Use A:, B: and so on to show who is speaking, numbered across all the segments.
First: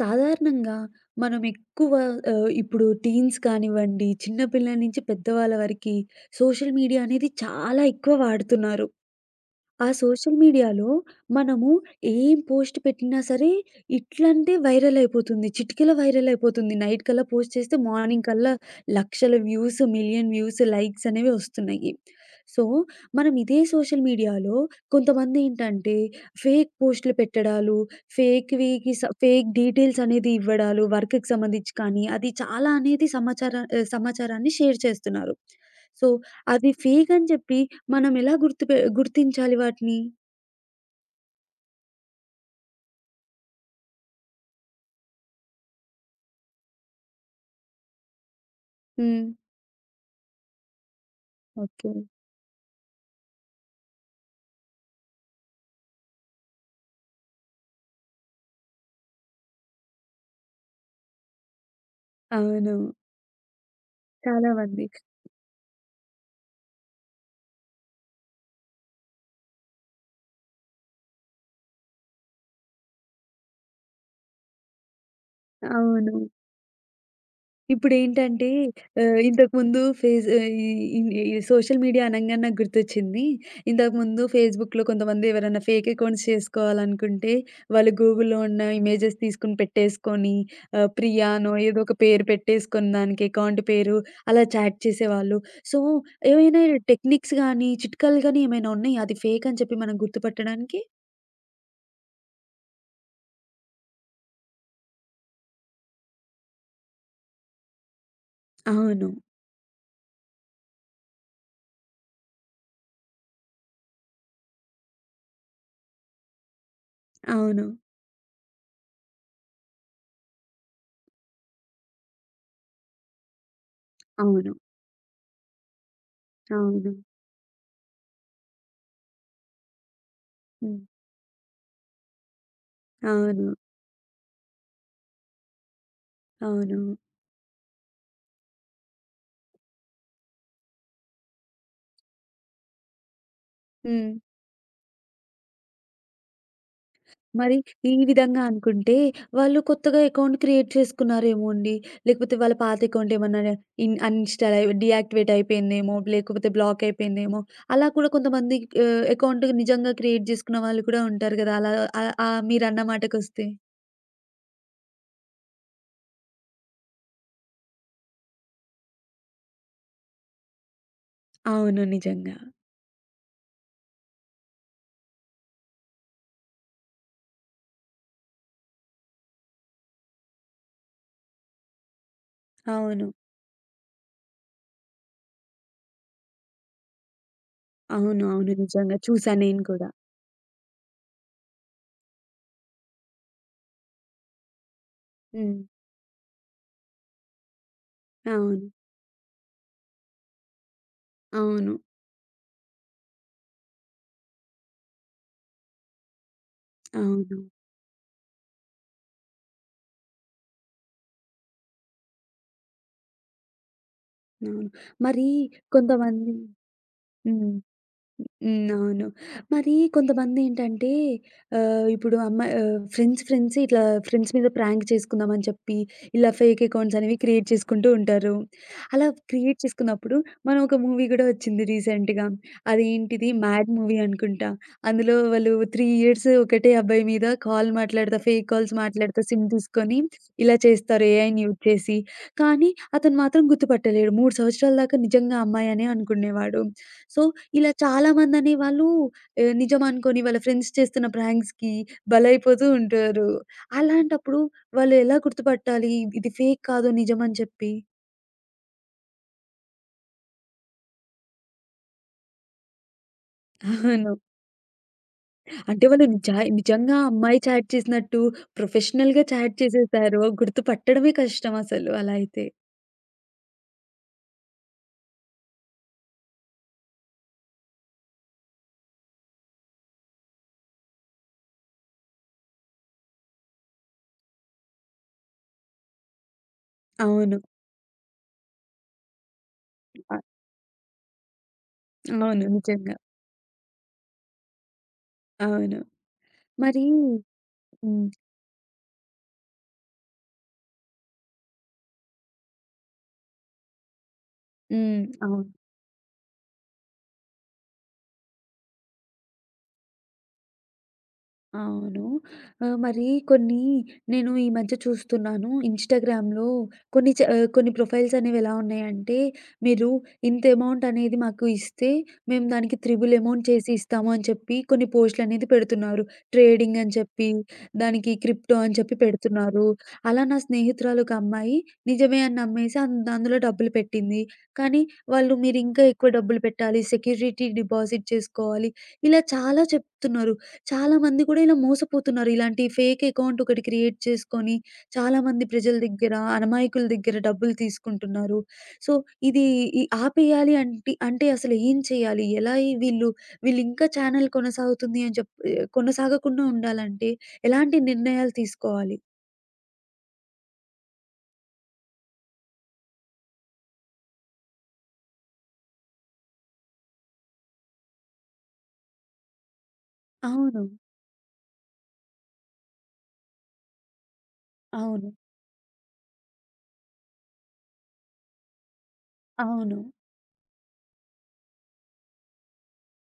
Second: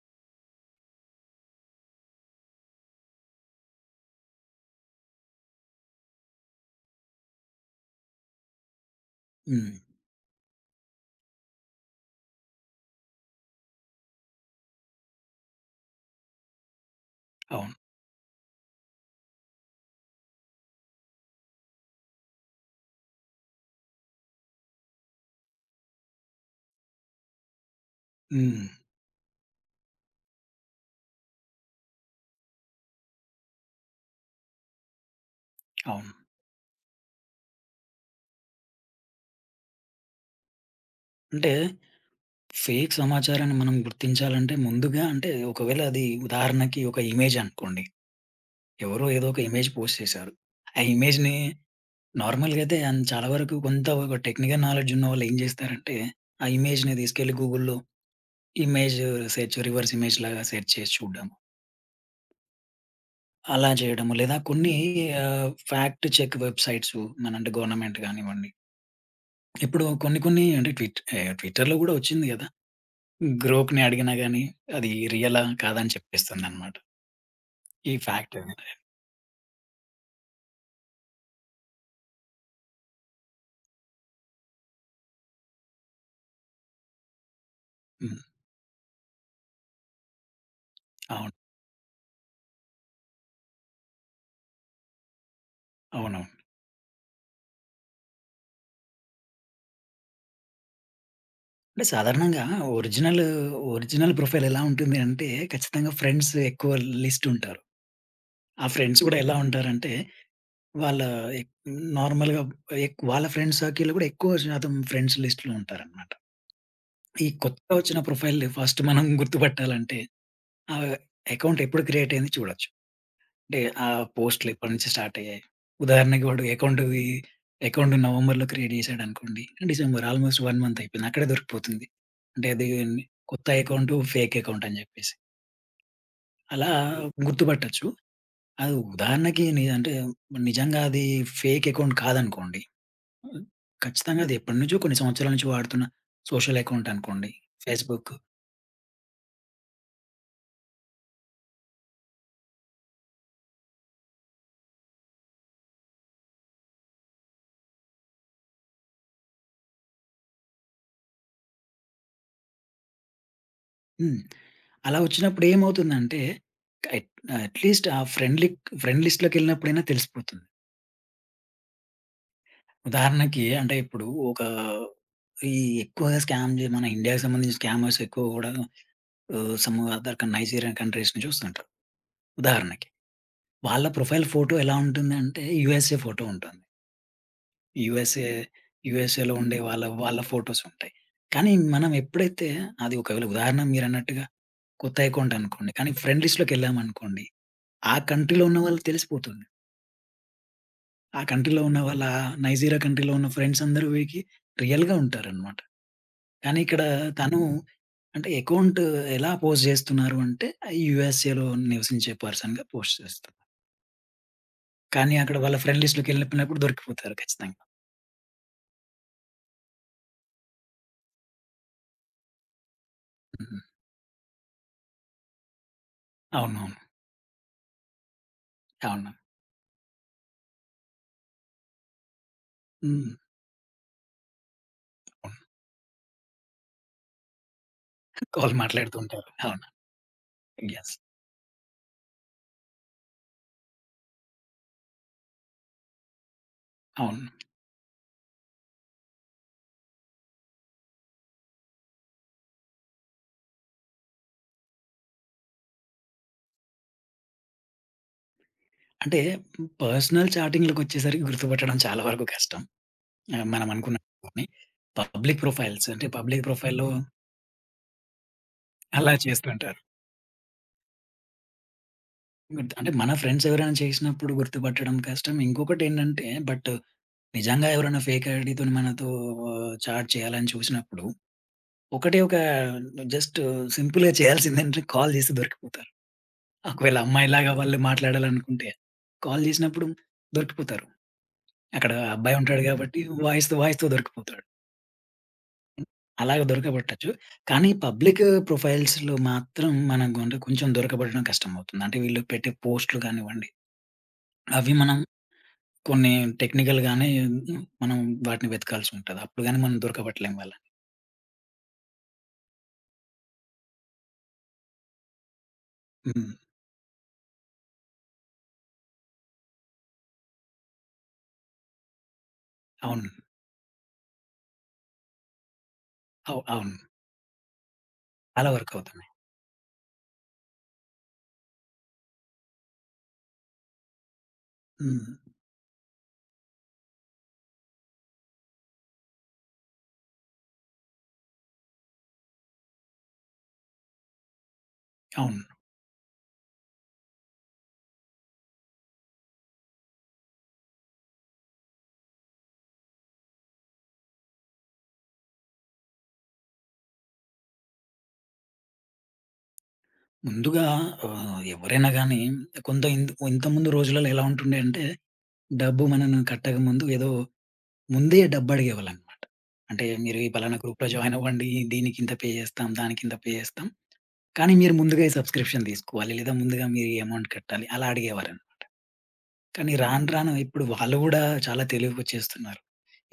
A: సాధారణంగా మనం ఎక్కువ ఇప్పుడు టీన్స్ కానివ్వండి, చిన్న పిల్లల నుంచి పెద్దవాళ్ళ వరకి సోషల్ మీడియా అనేది చాలా ఎక్కువ వాడుతున్నారు.
B: హ్మ్.
A: ఆ సోషల్ మీడియాలో మనము ఏం పోస్ట్ పెట్టినా సరే, ఇట్లంటే వైరల్ అయిపోతుంది. చిటికెలో వైరల్ అయిపోతుంది. నైట్ కల్లా పోస్ట్
B: అవును.
A: చేస్తే మార్నింగ్ కల్లా లక్షల వ్యూస్, మిలియన్ వ్యూస్, లైక్స్ అనేవి వస్తున్నాయి. సో, మనం ఇదే సోషల్ మీడియాలో కొంతమంది ఏంటంటే ఫేక్ పోస్ట్‌లు పెట్టడాలు,
B: హ్మ్.
A: ఫేక్ డీటెయిల్స్ అనేది ఇవ్వడాలు వర్క్‌కి సంబంధించి కానీ, అది చాలా అనేది సమాచారాన్ని షేర్ చేస్తున్నారు. సో,
B: అవును.
A: అది ఫేక్ అని చెప్పి మనం ఎలా గుర్తించాలి వాటిని?
B: అంటే ఫేక్ సమాచారాన్ని మనం గుర్తించాలంటే ముందుగా అంటే ఒకవేళ అది ఉదాహరణకి ఒక ఇమేజ్ అనుకోండి. ఎవరో
A: హ్మ్.
B: ఏదో ఒక ఇమేజ్ పోస్ట్ చేశారు. ఆ ఇమేజ్‌ని
A: ఓకే.
B: నార్మల్‌గా అయితే చాలా వరకు కొంత ఒక టెక్నికల్ నాలెడ్జ్ ఉన్నవాళ్ళు ఏం చేస్తారంటే, ఆ ఇమేజ్‌ని తీసుకెళ్ళి గూగుల్‌లో ఇమేజ్ సెర్చ్, రివర్స్ ఇమేజ్ లాగా సెర్చ్ చేసి చూడడం.
A: అవును.
B: అలా చేయడము. లేదా
A: చాలా
B: కొన్ని
A: మంది.
B: ఫ్యాక్ట్ చెక్ వెబ్‌సైట్స్ మన అంటే గవర్నమెంట్ గానివ్వండి. ఇప్పుడు కొన్ని కొన్ని అంటే ట్విట్టర్‌లో గూడా వచ్చింది కదా! గ్రూప్‌ని అడిగినా గాని, అది రియలా? కాదా? అని
A: అవును.
B: చెప్పేస్తుందనమాట. ఈ ఫ్యాక్ట్
A: ఇప్పుడేంటంటే
B: అది.
A: ఆహ్, ఇంతకుముందు ఫేస్ ఆహ్, ఈ ఇన్ ఈ సోషల్ మీడియా అనంగానే నాకు గుర్తొచ్చింది. ఇంతకుముందు ఫేస్‌బుక్‌లో కొంతమంది ఎవరైనా ఫేక్ అకౌంట్స్ చేసుకోవాలనుకుంటే, వాళ్ళు
B: హ్మ్.
A: గూగుల్‌లో ఉన్న ఇమేజెస్ తీసుకొని పెట్టేసుకొని
B: అవును.
A: ప్రియానో ఏదో ఒక పేరు పెట్టేసుకొని దానికి అకౌంట్ పేరు అలా చాట్ చేసేవాళ్ళు. సో,
B: అవునవును.
A: ఏవైనా టెక్నిక్స్ గానీ, చిట్కాలు గానీ ఏమైనా ఉన్నాయా? అది ఫేక్ అని చెప్పి మనం గుర్తుపట్టడానికి?
B: అంటే సాధారణంగా ఒరిజినల్, ఒరిజినల్ ప్రొఫైల్ ఎలా ఉంటుంది అంటే, ఖచ్చితంగా ఫ్రెండ్స్ ఎక్కువ లిస్ట్ ఉంటారు. ఆ ఫ్రెండ్స్
A: అవును.
B: గూడా ఎలా ఉంటారంటే, వాళ్ళ ఎక్ నార్మల్‌గా వాళ్ళ ఫ్రెండ్స్ సర్కిల్‌లో గూడా ఎక్కువ శాతం ఫ్రెండ్స్ లిస్ట్‌లో ఉంటారనమాట. ఈ
A: అవును.
B: కొత్తగా వచ్చిన ప్రొఫైల్‌ని ఫస్ట్ మనం గుర్తుపట్టాలంటే, ఆ అకౌంట్ ఎప్పుడు క్రియేట్ అయింది చూడొచ్చు. అంటే ఆ పోస్ట్‌లు
A: అవును.
B: ఎప్పటినుంచి స్టార్ట్ అయ్యాయి. ఉదాహరణకి వాడు
A: అవును.
B: అకౌంట్ నవంబర్‌లో క్రియేట్ చేశాడనుకోండి. డిసెంబర్ ఆల్‌మోస్ట్ 1 మంత్
A: హ్మ్.
B: అయిపోయింది. అక్కడే దొరికిపోతుంది. అంటే అది కొత్త
A: అవును.
B: అకౌంట్, ఫేక్ అకౌంట్ అని జెప్పేసి. అలా
A: అవును.
B: గుర్తుపట్టొచ్చు. అది ఉదాహరణకి అంటే నిజంగా అది ఫేక్ అకౌంట్ కాదనుకోండి.
A: హ్మ్.
B: ఖచ్చితంగా అది ఎప్పటినుంచో కొన్ని సంవత్సరాల నుంచి వాడుతున్న సోషల్ అకౌంట్ అనుకోండి.
A: మరి ఈ
B: ఫేస్‌బుక్.
A: విధంగా అనుకుంటే, వాళ్ళు కొత్తగా అకౌంట్ క్రియేట్ చేసుకున్నారేమో అండి. లేకపోతే వాళ్ళ పాత అకౌంట్ ఏమన్నా అన్‌ఇన్‌స్టాల్ అయి డీయాక్టివేట్ అయిపోయిందేమో, లేకపోతే బ్లాక్ అయిపోయిందేమో. అలా కూడా కొంతమంది అకౌంట్ నిజంగా క్రియేట్ చేసుకున్న వాళ్ళు కూడా ఉంటారు కదా! అలా ఆహ్, ఆహ్, మీరన్న మాటకొస్తే.
B: హ్మ్. అలా వచ్చినప్పుడు ఏమవుతుందంటే, అట్ అట్‌లీస్ట్ ఆ ఫ్రెండ్ లిస్ట్‌లోకెళ్ళినప్పుడైనా తెలిసిపోతుంది.
A: అవును. నిజంగా.
B: ఉదాహరణకి అంటే ఇప్పుడు ఒక ఈ ఎక్కువగా స్కామ్ మన ఇండియాకి సంబంధించిన స్కామర్స్ ఎక్కువ గూడా సమ్ అదర్ నైజీరియన్ కంట్రీస్ నుంచి వస్తుంటారు. ఉదాహరణకి.
A: అవును.
B: వాళ్ళ ప్రొఫైల్ ఫోటో ఎలా ఉంటుందంటే యూఎస్ఏ ఫోటో ఉంటుంది.
A: అవును.
B: యూఎస్ఏ
A: అవును. నిజంగా
B: యూఎస్ఏలో
A: చూసా
B: ఉండే
A: నేను
B: వాళ్ళ
A: కూడా.
B: వాళ్ళ ఫోటోస్ ఉంటాయి. కానీ మనం ఎప్పుడైతే అది ఒకవేళ ఉదాహరణ మీరన్నట్టుగా కొత్త అకౌంట్
A: హ్మ్.
B: అనుకోండి. కానీ ఫ్రెండ్ లిస్ట్‌లోకెళ్ళామనుకోండి. ఆ కంట్రీలో ఉన్న
A: అవును.
B: వాళ్ళు తెలిసిపోతుంది. ఆ కంట్రీలో
A: అవును.
B: ఉన్న వాళ్ళ నైజీరియా కంట్రీలో ఉన్న ఫ్రెండ్స్ అందరూ వీరికి రియల్‌గా ఉంటారనమాట. కానీ ఇక్కడ
A: అవును.
B: తను అంటే అకౌంట్ ఎలా పోస్ట్ జేస్తున్నారు అంటే, యూఎస్ఏలో నివసించే పర్సన్‌గా పోస్ట్ చేస్తారు.
A: అవును.
B: కానీ
A: మరి
B: అక్కడ వాళ్ళ ఫ్రెండ్
A: కొంతమంది
B: లిస్ట్‌లోకెళ్ళిపోయినప్పుడు దొరికిపోతారు
A: హ్మ్.
B: ఖచ్చితంగా.
A: హ్మ్. అవును. మరి కొంతమందేంటంటే ఇప్పుడు అమ్మాయి ఫ్రెండ్స్ ఫ్రెండ్స్
B: హ్మ్.
A: ఇట్లా ఫ్రెండ్స్ మీద ప్రాంక్ చేసుకుందామని చెప్పి, ఇలా ఫేక్
B: అవునవును.
A: అకౌంట్స్ అనేవి క్రియేట్ చేసుకుంటూ ఉంటారు. అలా
B: అవును.
A: క్రియేట్ చేసుకున్నప్పుడు మనం ఒక మూవీ గూడా వచ్చింది రీసెంట్‌గా.
B: హ్మ్.
A: అదేంటిది 'మ్యాడ్' మూవీ అనుకుంటా. అందులో
B: అవును.
A: వాళ్ళు 3 ఇయర్స్ ఒకటే అబ్బాయి మీద కాల్ మాట్లాడతా, ఫేక్
B: వాళ్ళు
A: కాల్స్
B: మాట్లాడుతూ
A: మాట్లాడతా
B: ఉంటారు.
A: సిమ్
B: అవును.
A: తీసుకొని ఇలా
B: యెస్.
A: చేస్తారు ఏఐని యూజ్ చేసి. కానీ అతను మాత్రం గుర్తుపట్టలేడు. 3 సంవత్సరాల దాకా నిజంగా అమ్మాయనే అనుకునేవాడు. సో
B: అవును.
A: ఇలా చాలామందనేవాళ్ళు నిజం అనుకోని వాళ్ళ ఫ్రెండ్స్ చేస్తున్న ప్రాంక్స్‌కి బలైపోతూ ఉంటారు. అలాంటప్పుడు వాళ్ళు ఎలా గుర్తుపట్టాలి? ఇది ఫేక్ కాదు నిజమని చెప్పి?
B: అంటే పర్సనల్ చాటింగ్‌లకొచ్చేసరికి గుర్తుపట్టడం చాలా వరకు కష్టం. మనం
A: అవును.
B: అనుకున్నట్టుగానే. పబ్లిక్
A: అంటే
B: ప్రొఫైల్స్ అంటే
A: వాళ్ళు
B: పబ్లిక్ ప్రొఫైల్‌లో
A: నిజంగా అమ్మాయి చాట్ చేసినట్టు
B: అలా
A: ప్రొఫెషనల్‌గా చాట్
B: చేస్తుంటారు.
A: చేసేసారు. గుర్తుపట్టడమే కష్టం అసలు అలా అయితే.
B: గుర్తు అంటే మన ఫ్రెండ్స్ ఎవరైనా చేసినప్పుడు గుర్తుపట్టడం కష్టం. ఇంకొకటేంటంటే బట్ నిజంగా ఎవరైనా ఫేక్ ఐడీతోని మనతో చాట్ చేయాలని చూసినప్పుడు, ఒకటే ఒక జస్ట్ సింపుల్‌గా చేయాల్సిందేంటంటే కాల్ చేసి దొరికిపోతారు. ఒకవేళ
A: అవును.
B: అమ్మాయిలాగా వాళ్ళు మాట్లాడాలనుకుంటే, కాల్ చేసినప్పుడు
A: అ
B: దొరికిపోతారు. అక్కడ అబ్బాయి
A: అవును.
B: ఉంటాడు
A: నిజంగా.
B: కాబట్టి వాయిస్‌తో దొరికిపోతాడు.
A: అవును.
B: అలాగ
A: మరి
B: దొరకబట్టొచ్చు. కానీ
A: హ్మ్.
B: పబ్లిక్ ప్రొఫైల్స్‌లో మాత్రం మనం అంటే కొంచెం దొరకబడడం కష్టమవుతుంది. అంటే వీళ్ళు పెట్టే పోస్ట్‌లు కానివ్వండి, అవి మనం
A: హ్మ్. అవును.
B: కొన్ని టెక్నికల్‌గానే మనం వాటిని వెతకాల్సి ఉంటది. అప్పుడు గాని మనం దొరకబట్టలేం వాళ్ళని.
A: అవును. మరి కొన్ని నేను ఈ మధ్య చూస్తున్నాను
B: హ్మ్.
A: ఇన్‌స్టాగ్రామ్‌లో కొన్ని ప్రొఫైల్స్ అనేవి ఎలా ఉన్నాయంటే, మీరు ఇంత అమౌంట్ అనేది మాకు ఇస్తే మేము దానికి
B: అవును.
A: త్రిబుల్ అమౌంట్ చేసి ఇస్తాము అని చెప్పి కొన్ని పోస్టులు అనేది పెడుతున్నారు.
B: అవును.
A: ట్రేడింగ్ అని చెప్పి, దానికి
B: అలా
A: క్రిప్టో
B: వర్క్
A: అని చెప్పి
B: అవుతున్నాయి.
A: పెడుతున్నారు. అలా నా స్నేహితురాలు ఒక అమ్మాయి నిజమే అని నమ్మేసి అందులో డబ్బులు పెట్టింది. కానీ
B: హ్మ్.
A: వాళ్ళు మీరు ఇంకా ఎక్కువ డబ్బులు పెట్టాలి, సెక్యూరిటీ డిపాజిట్ చేసుకోవాలి ఇలా చాలా చెప్తున్నారు. చాలా మంది కూడా ఇలా మోసపోతున్నారు. ఇలాంటి ఫేక్ అకౌంట్ ఒకటి క్రియేట్ చేసుకొని, చాలా
B: అవును.
A: మంది ప్రజల దగ్గర, అమాయకుల దగ్గర డబ్బులు తీసుకుంటున్నారు. సో, ఇది ఈ ఆపేయాలి అంటే అంటే అసలు ఏం చేయాలి? ఎలా ఈ వీళ్ళు వీళ్ళింకా ఛానెల్ కొనసాగుతుంది అని చెప్ కొనసాగకుండా ఉండాలంటే ఎలాంటి నిర్ణయాలు తీసుకోవాలి?
B: ముందుగా ఎవరైనా గాని కొంత ఇంత ఇంతకుముందు రోజులలో ఎలా ఉంటుండే అంటే, డబ్బు మనను కట్టకముందు ఏదో ముందే డబ్బు అడిగేవాళ్ళనమాట. అంటే మీరు ఈ పలానా
A: అవును.
B: గ్రూప్‌లో జాయిన్ అవ్వండి. దీనికింత పే చేస్తాం, దానికింత పే చేస్తాం. కానీ మీరు ముందుగా ఈ
A: అవును.
B: సబ్స్క్రిప్షన్ తీసుకోవాలి. లేదా ముందుగా మీరు ఈ అమౌంట్ కట్టాలి. అలా అడిగేవారనమాట. కానీ
A: అవును.
B: రాను రాను ఇప్పుడు వాళ్ళు గూడా చాలా తెలివికొచ్చేస్తున్నారు.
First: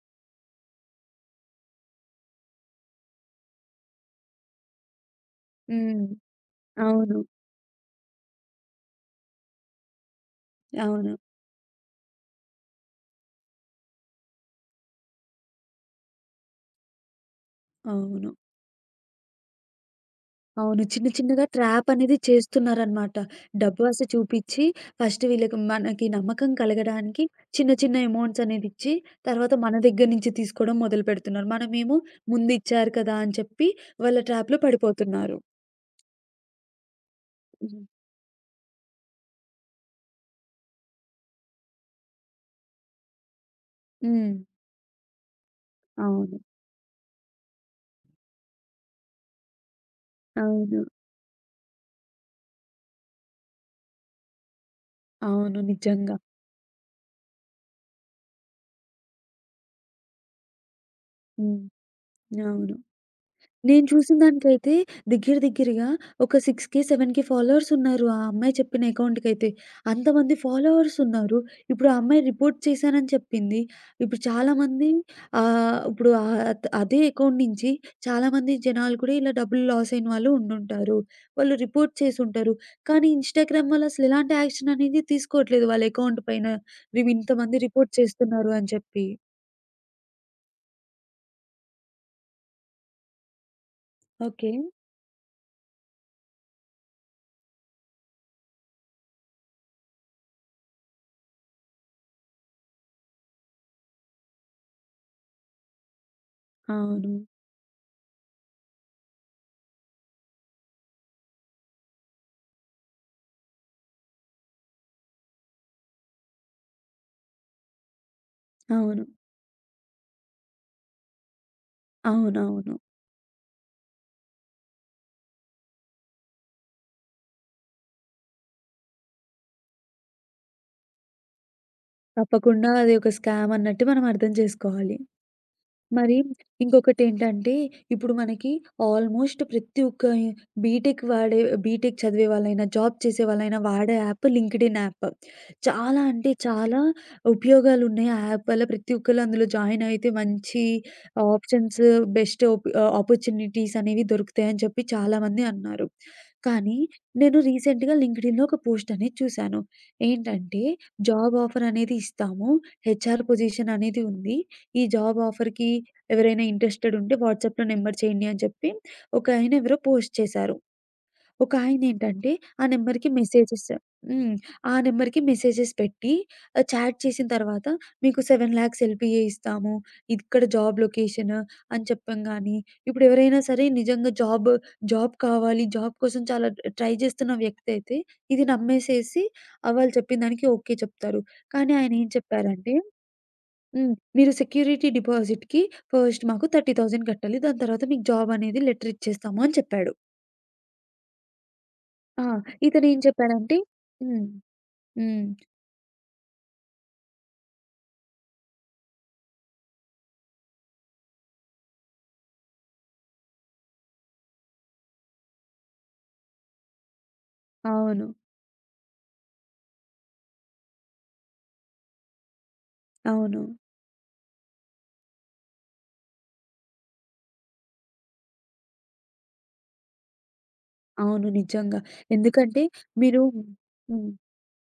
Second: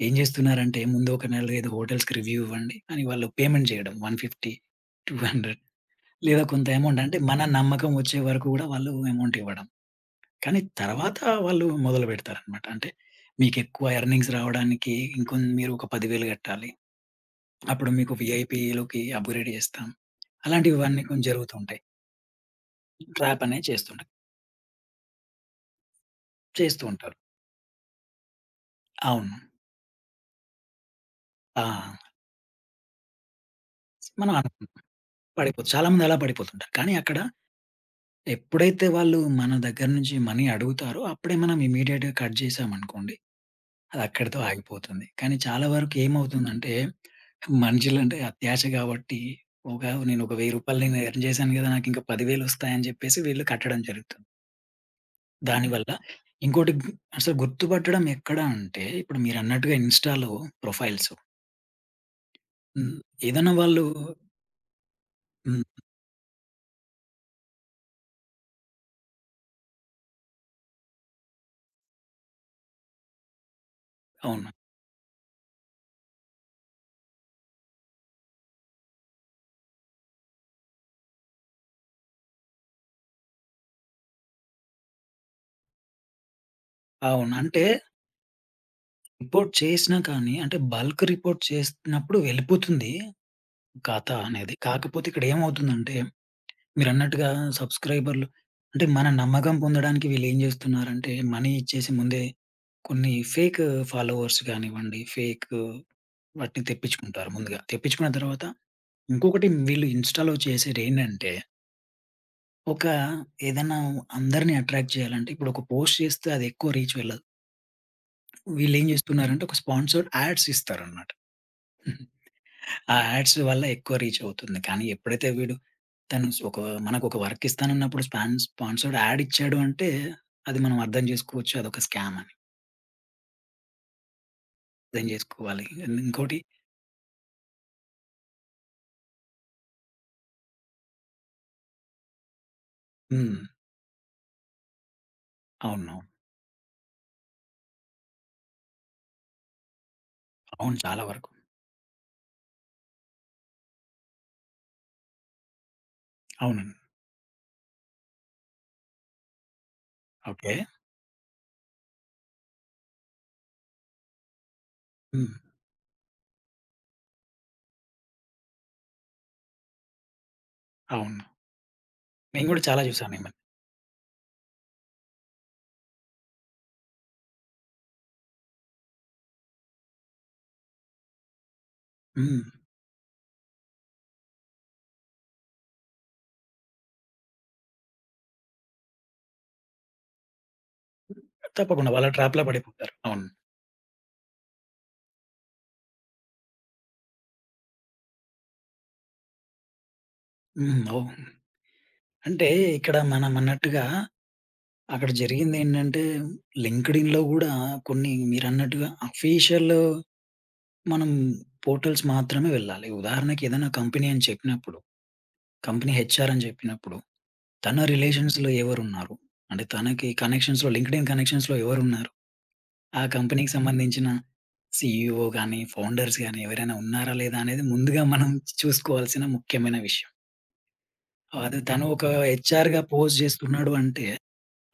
B: ఏం జేస్తున్నారంటే ముందు ఒక నెల ఏదో హోటల్స్‌కి రివ్యూ ఇవ్వండి అని వాళ్ళు పేమెంట్ జేయడం 150, 200
A: హ్మ్.
B: లేదా కొంత అమౌంట్ అంటే
A: అవును.
B: మన నమ్మకం వచ్చే వరకు గూడా వాళ్ళు అమౌంట్ ఇవ్వడం. కానీ
A: అవును.
B: తర్వాత వాళ్ళు మొదలుపెడతారనమాట. అంటే మీకెక్కువ ఎర్నింగ్స్ రావడానికి మీరు ఒక 10,000 గట్టాలి. అప్పుడు మీకు
A: అవును.
B: వీఐపీలోకి అప్‌గ్రేడ్ జేస్తాం.
A: అవును.
B: అలాంటివన్నీ
A: చిన్న
B: కొన్ని
A: చిన్నగా
B: జరుగుతుంటాయి.
A: ట్రాప్ అనేది చేస్తున్నారనమాట.
B: ట్రాప్ అనేది
A: డబ్బు ఆశ
B: చేస్తుంటాయి.
A: చూపిచ్చి ఫస్ట్ వీళ్ళకి మనకి నమ్మకం
B: చేస్తూ ఉంటారు.
A: కలగడానికి చిన్న చిన్న అమౌంట్స్ అనేవిచ్చి,
B: అవును.
A: తర్వాత మన దగ్గర నుంచి తీసుకోవడం మొదలుపెడుతున్నారు.
B: ఆ!
A: మనమేమో ముందు ఇచ్చారు కదా! అని చెప్పి వాళ్ళ
B: మనం అను
A: ట్రాప్‌లో పడిపోతున్నారు.
B: పడిపోతు చాలామంది అలా పడిపోతుంటారు. కానీ అక్కడ ఎప్పుడైతే వాళ్ళు మన దగ్గర నుంచి మనీ అడుగుతారో, అప్పుడే మనం ఇమ్మీడియేట్‌గా కట్ జేశామనుకోండి, అది
A: హ్మ్.
B: అక్కడితో ఆగిపోతుంది. కానీ చాలా వరకు
A: అవును.
B: ఏమవుతుందంటే, మనుషులంటే అత్యాశ గాబట్టి, ఒక నేను ఒక రూ.
A: అవును.
B: 1000 నేను ఎర్న్ జేశాను గదా! నాకింకా 10,000 ఒస్తాయని జెప్పేసి వీళ్ళు కట్టడం జరుగుతుంది.
A: అవును.
B: దానివల్ల
A: నిజంగా.
B: ఇంకోటి అసలు గుర్తుపట్టడం ఎక్కడ అంటే, ఇప్పుడు మీరన్నట్టుగా ఇన్‌స్టా‌లో ప్రొఫైల్స్.
A: హ్మ్. అవును.
B: హ్మ్. ఏదైనా వాళ్ళు
A: నేను చూసిన దానికైతే దగ్గర
B: హ్మ్.
A: దగ్గరగా ఒక 6,000, 7,000 ఫాలోవర్స్ ఉన్నారు. ఆ అమ్మాయి చెప్పిన అకౌంట్‌కైతే. అంతమంది ఫాలోవర్స్ ఉన్నారు. ఇప్పుడు ఆ అమ్మాయి రిపోర్ట్ చేశానని చెప్పింది. ఇప్పుడు
B: అవును.
A: చాలామంది ఆహ్, ఇప్పుడు ఆహ్, అద్ అదే అకౌంట్ నుంచి చాలామంది జనాలు కూడా ఇలా డబ్బులు లాస్ అయిన వాళ్ళు ఉండుంటారు. వాళ్ళు రిపోర్ట్ చేసుంటారు. కానీ ఇన్‌స్టాగ్రామ్ వాళ్ళు అసలు ఎలాంటి యాక్షన్ అనేది తీసుకోవట్లేదు వాళ్ళ అకౌంట్ పైన. మేము
B: అవును.
A: ఇంతమంది
B: అంటే
A: రిపోర్ట్ చేస్తున్నారు అని చెప్పి.
B: రిపోర్ట్ చేసినా కానీ అంటే బల్క్ రిపోర్ట్ చేసినప్పుడు వెళ్ళిపోతుంది కథ
A: ఓకే.
B: అనేది. కాకపోతే ఇక్కడ ఏమవుతుందంటే మీరన్నట్టుగా సబ్‌స్క్రైబర్‌లు అంటే మన నమ్మకం పొందడానికి వీళ్ళేం జేస్తున్నారంటే మనీ ఇచ్చేసి ముందే కొన్ని ఫేక్ ఫాలోవర్స్ గానివ్వండి, ఫేక్ వాటిని
A: అవును.
B: తెప్పించుకుంటారు ముందుగా. తెప్పించుకున్న తర్వాత ఇంకొకటి వీళ్ళు ఇన్‌స్టా‌లో చేసేదేంటంటే ఒక ఏదైనా అందరిని అట్రాక్ట్ చేయాలంటే ఇప్పుడు ఒక పోస్ట్ చేస్తే అది ఎక్కువ రీచ్ వెళ్ళదు. వీళ్ళేం
A: అవును.
B: జేస్తున్నారంటే ఒక స్పాన్సర్డ్ యాడ్స్ ఇస్తారన్నమాట.
A: అవునవును.
B: ఆ యాడ్స్ వల్ల ఎక్కువ రీచ్ అవుతుంది. కానీ ఎప్పుడైతే వీడు తను మనకొక వర్క్ ఇస్తానన్నప్పుడు స్పాన్సర్డ్ యాడ్ ఇచ్చాడు అంటే, అది మనం అర్థం చేసుకోవచ్చు అదొక స్కామ్ అని.
A: తప్పకుండా అది ఒక స్కామ్ అన్నట్టు మనం అర్థం చేసుకోవాలి.
B: అర్థం చేసుకోవాలి. అండ్
A: మరి
B: ఇంకోటి
A: ఇంకొకటేంటంటే, ఇప్పుడు మనకి ఆల్‌మోస్ట్ ప్రతి ఒక్క బీటెక్ వాడే బీటెక్ చదివే వాళ్ళైనా, జాబ్ చేసే
B: హ్మ్.
A: వాళ్ళైనా వాడే యాప్ లింక్డ్ఇన్ యాప్.
B: అవునవును.
A: చాలా
B: అవును.
A: అంటే చాలా ఉపయోగాలున్నాయి. ఆ యాప్ వల్ల ప్రతి ఒక్కళ్ళు అందులో జాయిన్ అయితే మంచి
B: అవును చాలా వరకు.
A: ఆప్షన్స్, బెస్ట్ ఆపర్చునిటీస్ అనేవి దొరుకుతాయని చెప్పి చాలామంది అన్నారు.
B: అవునండి.
A: కానీ నేను రీసెంట్‌గా లింక్డ్ఇన్‌లో ఒక పోస్ట్ అనేది చూశాను.
B: ఓకే.
A: ఏంటంటే జాబ్ ఆఫర్ అనేది ఇస్తాము. హెచ్ఆర్ పొజిషన్ అనేది ఉంది. ఈ జాబ్
B: హ్మ్.
A: ఆఫర్‌కి ఎవరైనా ఇంట్రెస్టెడ్ ఉంటే వాట్సాప్‌లో నంబర్ చేయండి అని చెప్పి ఒకాయన ఎవరో పోస్ట్ చేశారు.
B: అవును.
A: ఒకాయనేంటంటే
B: నేను గూడా
A: ఆ
B: చాలా
A: నెంబర్‌కి
B: చూసాను ఈ మధ్య.
A: మెసేజెస్ హ్మ్. ఆ నెంబర్‌కి మెసేజెస్ పెట్టి చాట్ చేసిన తర్వాత మీకు 7,00,000 ఎల్‌పిఏ ఇస్తాము. ఇక్కడ జాబ్ లొకేషన్ అని
B: హ్మ్.
A: చెప్పంగానే, ఇప్పుడు ఎవరైనా సరే నిజంగా జాబ్ కావాలి, జాబ్ కోసం చాలా ట్రై చేస్తున్న వ్యక్తి అయితే ఇది నమ్మేసేసి వాళ్ళు చెప్పిన దానికి ఓకే చెప్తారు. కానీ
B: తప్పకుండా
A: ఆయన
B: వాళ్ళ
A: ఏం
B: ట్రాప్‌లో
A: చెప్పారంటే
B: పడిపోతారు. అవును.
A: హ్మ్. మీరు సెక్యూరిటీ డిపాజిట్‌కి ఫస్ట్ మాకు 30,000 కట్టాలి. దాని తర్వాత మీకు జాబ్ అనేది లెటర్ ఇచ్చేస్తాము అని చెప్పాడు.
B: హ్మ్. ఓహ్!
A: ఆ!
B: అంటే ఇక్కడ
A: ఇతనేం
B: మనం
A: చెప్పాడంటే
B: అన్నట్టుగా
A: హ్మ్.
B: అక్కడ
A: హ్మ్.
B: జరిగిందేంటంటే లింక్డ్ఇన్‌లో గూడా కొన్ని మీరన్నట్టుగా అఫీషియల్ మనం పోర్టల్స్ మాత్రమే వెళ్ళాలి. ఉదాహరణకి ఏదైనా కంపెనీ అని చెప్పినప్పుడు, కంపెనీ హెచ్‌ఆర్ అని చెప్పినప్పుడు, తన
A: అవును.
B: రిలేషన్స్‌లో ఎవరున్నారు? అంటే తనకి కనెక్షన్స్‌లో లింక్డ్ఇన్ కనెక్షన్స్‌లో ఎవరున్నారు? ఆ
A: అవును.
B: కంపెనీకి సంబంధించిన సీఈఓ గాని, ఫౌండర్స్ గాని ఎవరైనా ఉన్నారా? లేదా? అనేది ముందుగా మనం చూసుకోవాల్సిన ముఖ్యమైన విషయం.
A: అవును.
B: అది
A: నిజంగా.
B: తను ఒక
A: ఎందుకంటే
B: హెచ్‌ఆర్‌గా పోస్ట్
A: మీరు
B: చేస్తున్నాడు అంటే,
A: హ్మ్.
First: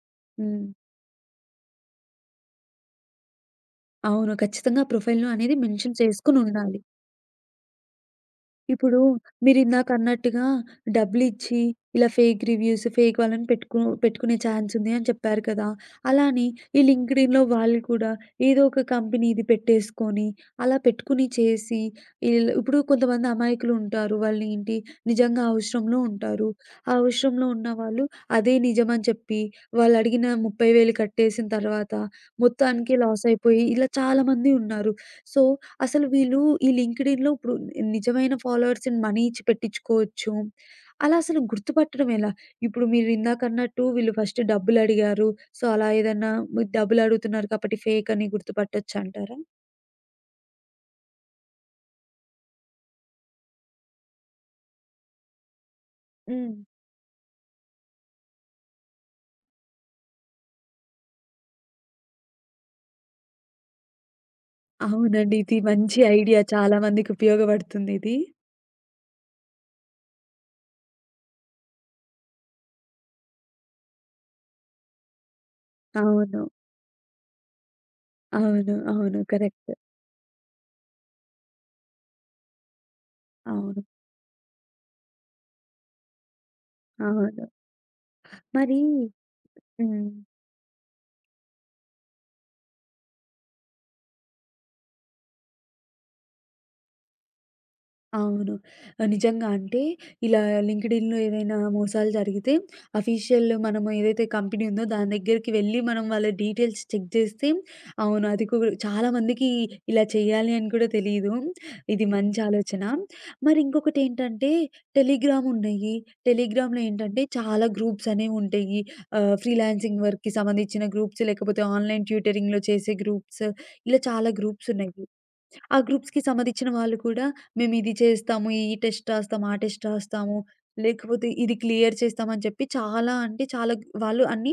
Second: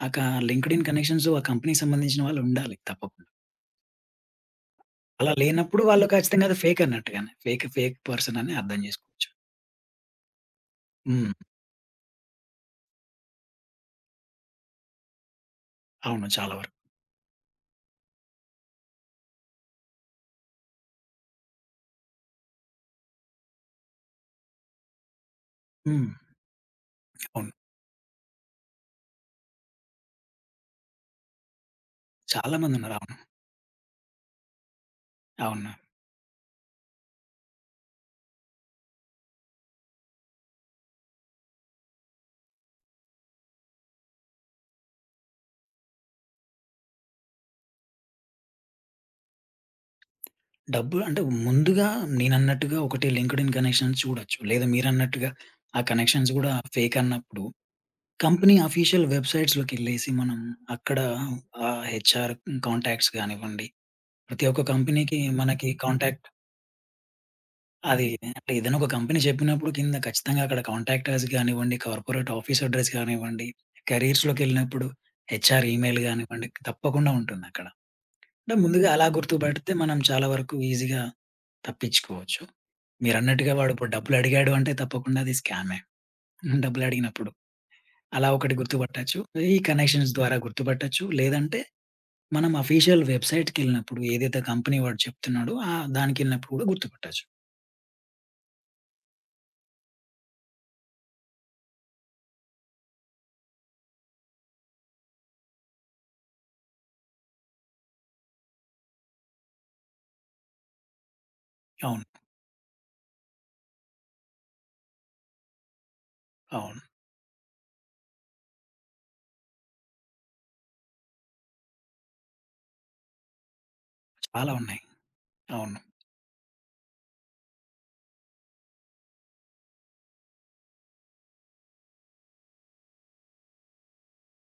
B: ఆ క
A: హ్మ్.
B: లింక్డ్ఇన్ కనెక్షన్స్ ఆ కంపెనీకి సంబంధించిన వాళ్ళు ఉండాలి తప్పకుండా.
A: అవును. ఖచ్చితంగా ప్రొఫైల్‌లో
B: అలా
A: అనేది
B: లేనప్పుడు
A: మెన్షన్
B: వాళ్ళు ఖచ్చితంగా అది ఫేక్
A: చేసుకొనుండాలి.
B: అన్నట్టుగానే. ఫేక్ పర్సన్ అని అర్థం
A: ఇప్పుడు
B: చేసుకోవచ్చు.
A: మీరిందాకన్నట్టుగా
B: హ్మ్.
A: డబ్బులిచ్చి, ఇలా ఫేక్ రివ్యూస్, ఫేక్ వాళ్ళని పెట్టుకునే ఛాన్స్ ఉంది అని చెప్పారు కదా!
B: అవును.
A: అలానే
B: చాలా వరకు.
A: ఈ లింక్డ్ఇన్‌లో వాళ్ళు కూడా ఏదో ఒక కంపెనీది పెట్టేసుకొని, అలా పెట్టుకుని చేసి, ఇప్పుడు కొంతమంది అమాయకులుంటారు. వాళ్ళేంటి నిజంగా అవసరంలో
B: హ్మ్.
A: ఉంటారు. ఆ అవసరంలో
B: అవును.
A: ఉన్నవాళ్ళు అదే నిజమని చెప్పి, వాళ్ళడిగిన 30,000 కట్టేసిన తర్వాత మొత్తానికి
B: చాలామందున్నారు. అవును.
A: లాసయిపోయి ఇలా చాలామంది ఉన్నారు. సో
B: అవును.
A: అసలు వీళ్ళు ఈ లింక్డ్ఇన్‌లో ఇప్పుడు నిజమైన ఫాలోవర్స్‌ని మనీ ఇచ్చి పెట్టించుకోవచ్చు. అలా అసలు గుర్తుపట్టడం ఎలా? ఇప్పుడు మీరు ఇందాకన్నట్టు వీళ్ళు ఫస్ట్ డబ్బులడిగారు. సో, అలా ఏదన్నా మీరు డబ్బులడుగుతున్నారు కాబట్టి ఫేక్ అని గుర్తుపట్టొచ్చంటారా?
B: డబ్బు అంటే ముందుగా నేనన్నట్టుగా ఒకటి లింక్డ్ఇన్ కనెక్షన్స్ చూడొచ్చు. లేదా మీరన్నట్టుగా ఆ కనెక్షన్స్ గూడా
A: హ్మ్.
B: ఫేక్ అన్నప్పుడు కంపెనీ అఫీషియల్ వెబ్‌సైట్స్‌లోకెళ్ళేసి మనం అక్కడ హెచ్‌ఆర్ కాంటాక్ట్స్ గానివ్వండి, ప్రతి ఒక్క కంపెనీకి
A: అవునండి. ఇది
B: మనకి
A: మంచి
B: కాంటాక్ట్
A: ఐడియా. చాలా మందికి
B: అది
A: ఉపయోగపడుతుందిది.
B: అంటే ఏదైనా ఒక కంపెనీ చెప్పినప్పుడు కింద ఖచ్చితంగా అక్కడ కాంటాక్ట్ అస్ గానివ్వండి, కార్పొరేట్ ఆఫీస్ అడ్రెస్ గానివ్వండి, కెరీర్స్‌లోకెళ్ళినప్పుడు హెచ్‌ఆర్ ఈమెయిల్
A: అవును.
B: గానివ్వండి, తప్పకుండా ఉంటుందక్కడ. అంటే
A: అవును.
B: ముందుగా అలా
A: అవును. కరెక్ట్.
B: గుర్తుపడితే మనం చాలా వరకు ఈజీగా తప్పించుకోవచ్చు. మీరన్నట్టుగా వాడు
A: అవును.
B: ఇప్పుడు డబ్బులు అడిగాడు అంటే తప్పకుండా అది స్కామే. డబ్బులు అడిగినప్పుడు.
A: అవును.
B: అలా ఒకటి
A: మరి
B: గుర్తుపట్టొచ్చు. ఈ
A: హ్మ్.
B: కనెక్షన్స్ ద్వారా గుర్తుపట్టొచ్చు. లేదంటే మనం అఫీషియల్ వెబ్‌సైట్‌కెళ్ళినప్పుడు ఏదైతే కంపెనీ వాడు చెప్తున్నాడో దానికెళ్ళినప్పుడు కూడా గుర్తుపట్టొచ్చు.
A: అవును. నిజంగా అంటే ఇలా లింక్డ్ఇన్‌లో ఏదైనా మోసాలు జరిగితే అఫీషియల్ మనం ఏదైతే కంపెనీ ఉందో దాని దగ్గరికి వెళ్ళి మనం వాళ్ళ డీటెయిల్స్ చెక్ చేస్తే అవును. అది కూడా చాలామందికి ఇలా చేయాలి అని కూడా తెలీదు. ఇది
B: అవును.
A: మంచి ఆలోచన. మరి ఇంకొకటి ఏంటంటే టెలిగ్రామ్ ఉన్నాయి.
B: అవును.
A: టెలిగ్రామ్‌లో ఏంటంటే చాలా గ్రూప్స్ అనేవి ఉంటాయి. ఫ్రీలాన్సింగ్ వర్క్‌కి సంబంధించిన గ్రూప్స్ లేకపోతే ఆన్‌లైన్ ట్యూటరింగ్‌లో చేసే గ్రూప్స్ ఇలా చాలా
B: చాలా
A: గ్రూప్స్
B: ఉన్నాయి.
A: ఉన్నాయి. ఆ
B: అవును.
A: గ్రూప్స్‌కి సంబంధించిన వాళ్ళు కూడా మేమిది చేస్తాము, ఈ టెస్ట్ రాస్తాము, ఆ టెస్ట్ రాస్తాము, లేకపోతే ఇది క్లియర్ చేస్తామని చెప్పి చాలా అంటే చాలా వాళ్ళు అన్ని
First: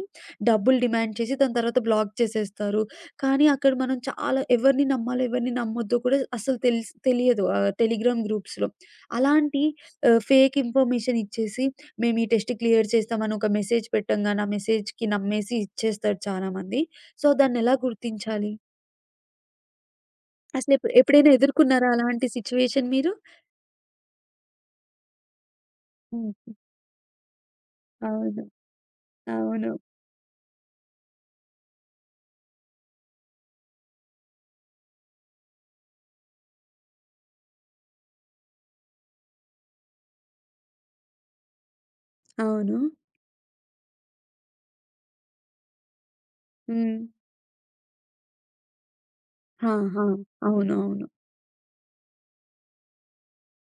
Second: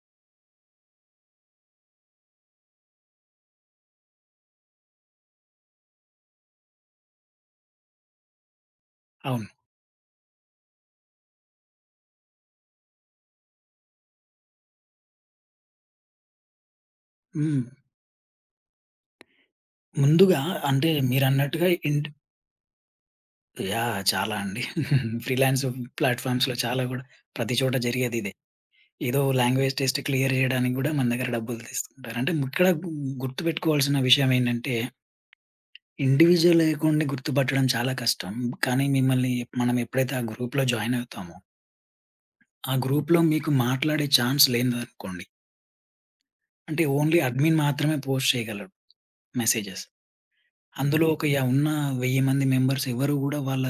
A: డబ్బులు డిమాండ్ చేసి దాని తర్వాత బ్లాక్ చేసేస్తారు. కానీ అక్కడ మనం చాలా ఎవరిని నమ్మాలో, ఎవరిని నమ్మొద్దో కూడా అసలు తెలియదు టెలిగ్రామ్ గ్రూప్స్‌లో.
B: అవును.
A: అలాంటి ఫేక్ ఇన్ఫర్మేషన్ ఇచ్చేసి మేము ఈ టెస్ట్ క్లియర్ చేస్తామని ఒక మెసేజ్ పెట్టంగానే ఆ మెసేజ్‌కి నమ్మేసి ఇచ్చేస్తారు చాలామంది. సో
B: హ్మ్.
A: దాన్నెలా గుర్తించాలి?
B: ముందుగా అంటే
A: ఎప్పుడైనా
B: మీరన్నట్టుగా
A: ఎదుర్కొన్నారా అలాంటి సిట్యుయేషన్ మీరు?
B: యాహ్! చాలా అండి. ఫ్రీలాన్స్
A: హ్మ్.
B: ప్లాట్‌ఫార్మ్స్‌లో చాలా కూడా ప్రతి చోట జరిగేదిదే.
A: అవును.
B: ఏదో
A: అవును.
B: లాంగ్వేజ్ టెస్ట్ క్లియర్ జేయడానికి గూడా మన దగ్గర డబ్బులు తీసుకుంటారు. అంటే ఇక్కడ గుర్తుపెట్టుకోవాల్సిన విషయం ఏంటంటే, ఇండివిడ్యువల్ అకౌంట్‌ని గుర్తుపట్టడం చాలా కష్టం. కానీ మనం ఎప్పుడైతే ఆ గ్రూప్‌లో జాయిన్ అవుతామో, ఆ
A: అవును.
B: గ్రూప్‌లో మీకు మాట్లాడే ఛాన్స్ లేదనుకోండి. అంటే
A: హ్మ్.
B: ఓన్లీ అడ్మిన్ మాత్రమే పోస్ట్ చేయగలడు
A: ఆ!
B: మెసేజెస్.
A: ఆ! అవును.
B: అందులో
A: అవును.
B: ఒక య ఉన్న 1000 మంది మెంబర్స్ ఎవరు గూడా వాళ్ళ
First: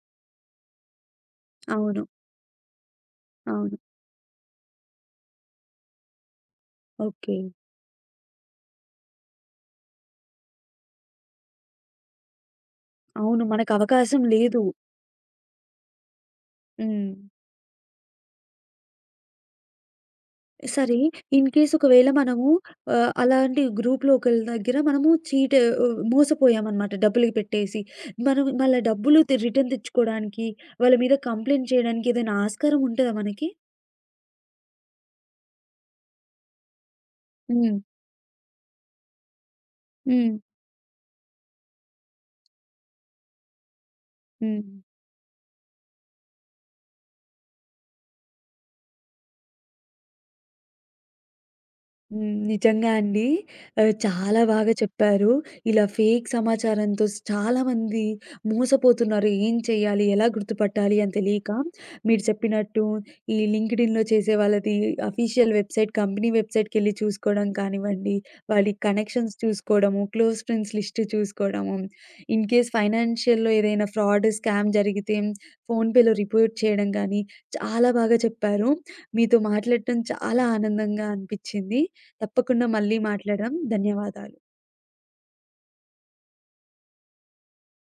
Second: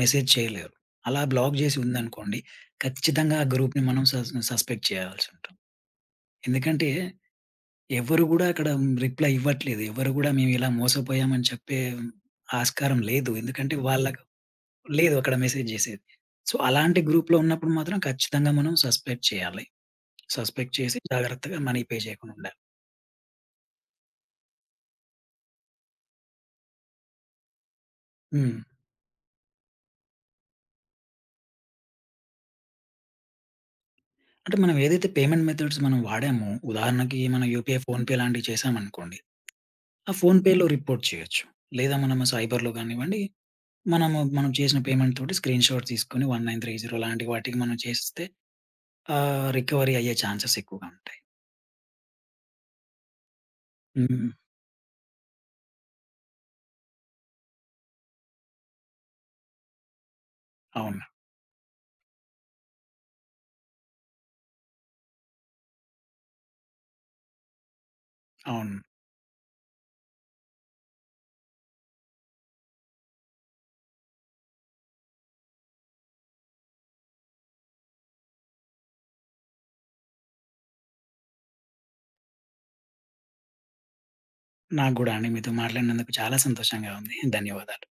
B: మెసేజ్ చేయలేరు. అలా బ్లాక్ జేసి
A: అవును.
B: ఉందనుకోండి, ఖచ్చితంగా ఆ
A: అవును.
B: గ్రూప్‌ని మనం సస్పెక్ట్ చేయాల్సుంటుంది. ఎందుకంటే
A: ఓకే.
B: ఎవరు గూడా అక్కడ రిప్లై ఇవ్వట్లేదు. ఎవరు గూడా మేమిలా మోసపోయామని చెప్పే ఆస్కారం లేదు.
A: అవును.
B: ఎందుకంటే వాళ్ళకి
A: మనకవకాశం లేదు.
B: లేదు అక్కడ మెసేజ్ జేసేది. సో, అలాంటి
A: హ్మ్.
B: గ్రూప్‌లో ఉన్నప్పుడు మాత్రం ఖచ్చితంగా మనం సస్పెక్ట్ చేయాలి. సస్పెక్ట్
A: సరే
B: చేసి జాగ్రత్తగా
A: ఇన్‌కేస్
B: మనీ పే
A: ఒకవేళ
B: చేయకుండా
A: మనము
B: ఉండాలి.
A: అలాంటి గ్రూప్‌లో ఒకళ్ళ దగ్గర మనము మోసపోయామనమాట డబ్బులు పెట్టేసి. మనం
B: హ్మ్.
A: మళ్ళా డబ్బులు రిటర్న్ తెచ్చుకోడానికి, వాళ్ళ మీద కంప్లెయింట్ చేయడానికి ఏదైనా ఆస్కారం ఉంటదా మనకి?
B: అంటే మనం ఏదైతే పేమెంట్ మెథడ్స్ మనం వాడామో, ఉదాహరణకి మనం
A: హ్మ్.
B: యూపీఐ, ఫోన్‌పే లాంటివి చేశామనుకోండి. ఆ
A: హ్మ్.
B: ఫోన్‌పేలో రిపోర్ట్ చేయొచ్చు. లేదా మనము సైబర్‌లో గానివ్వండి, మనం
A: హ్మ్.
B: చేసిన పేమెంట్ తోటి స్క్రీన్‌షాట్ తీసుకొని 1930 లాంటి వాటికి మనం చేస్తే రికవరీ అయ్యే ఛాన్సెస్ ఎక్కువగా ఉంటాయి.
A: హ్మ్. నిజంగా అండి.
B: హ్మ్.
A: చాలా బాగా చెప్పారు. ఇలా ఫేక్ సమాచారంతో చాలామంది మోసపోతున్నారు. ఏం చేయాలి? ఎలా గుర్తుపట్టాలి?
B: అవును.
A: అని తెలియక మీరు చెప్పినట్టు ఈ లింక్డ్ఇన్‌లో చేసే వాళ్ళది అఫీషియల్ వెబ్‌సైట్, కంపెనీ వెబ్‌సైట్‌కెళ్ళి చూసుకోవడం కానివ్వండి, వాళ్ళి
B: అవును.
A: కనెక్షన్స్ చూసుకోవడము, క్లోజ్ ఫ్రెండ్స్ లిస్ట్ చూసుకోవడము, ఇన్ కేస్ ఫైనాన్షియల్‌లో ఏదైనా ఫ్రాడ్, స్కామ్ జరిగితే ఫోన్‌పేలో రిపోర్ట్ చేయడం గానీ, చాలా బాగా చెప్పారు. మీతో మాట్లాడటం చాలా ఆనందంగా అనిపిచ్చింది. తప్పకుండా మళ్ళీ మాట్లాడదాం. ధన్యవాదాలు.
B: నాకు గూడా అండి మీతో మాట్లాడినందుకు చాలా సంతోషంగా ఉంది. ధన్యవాదాలు.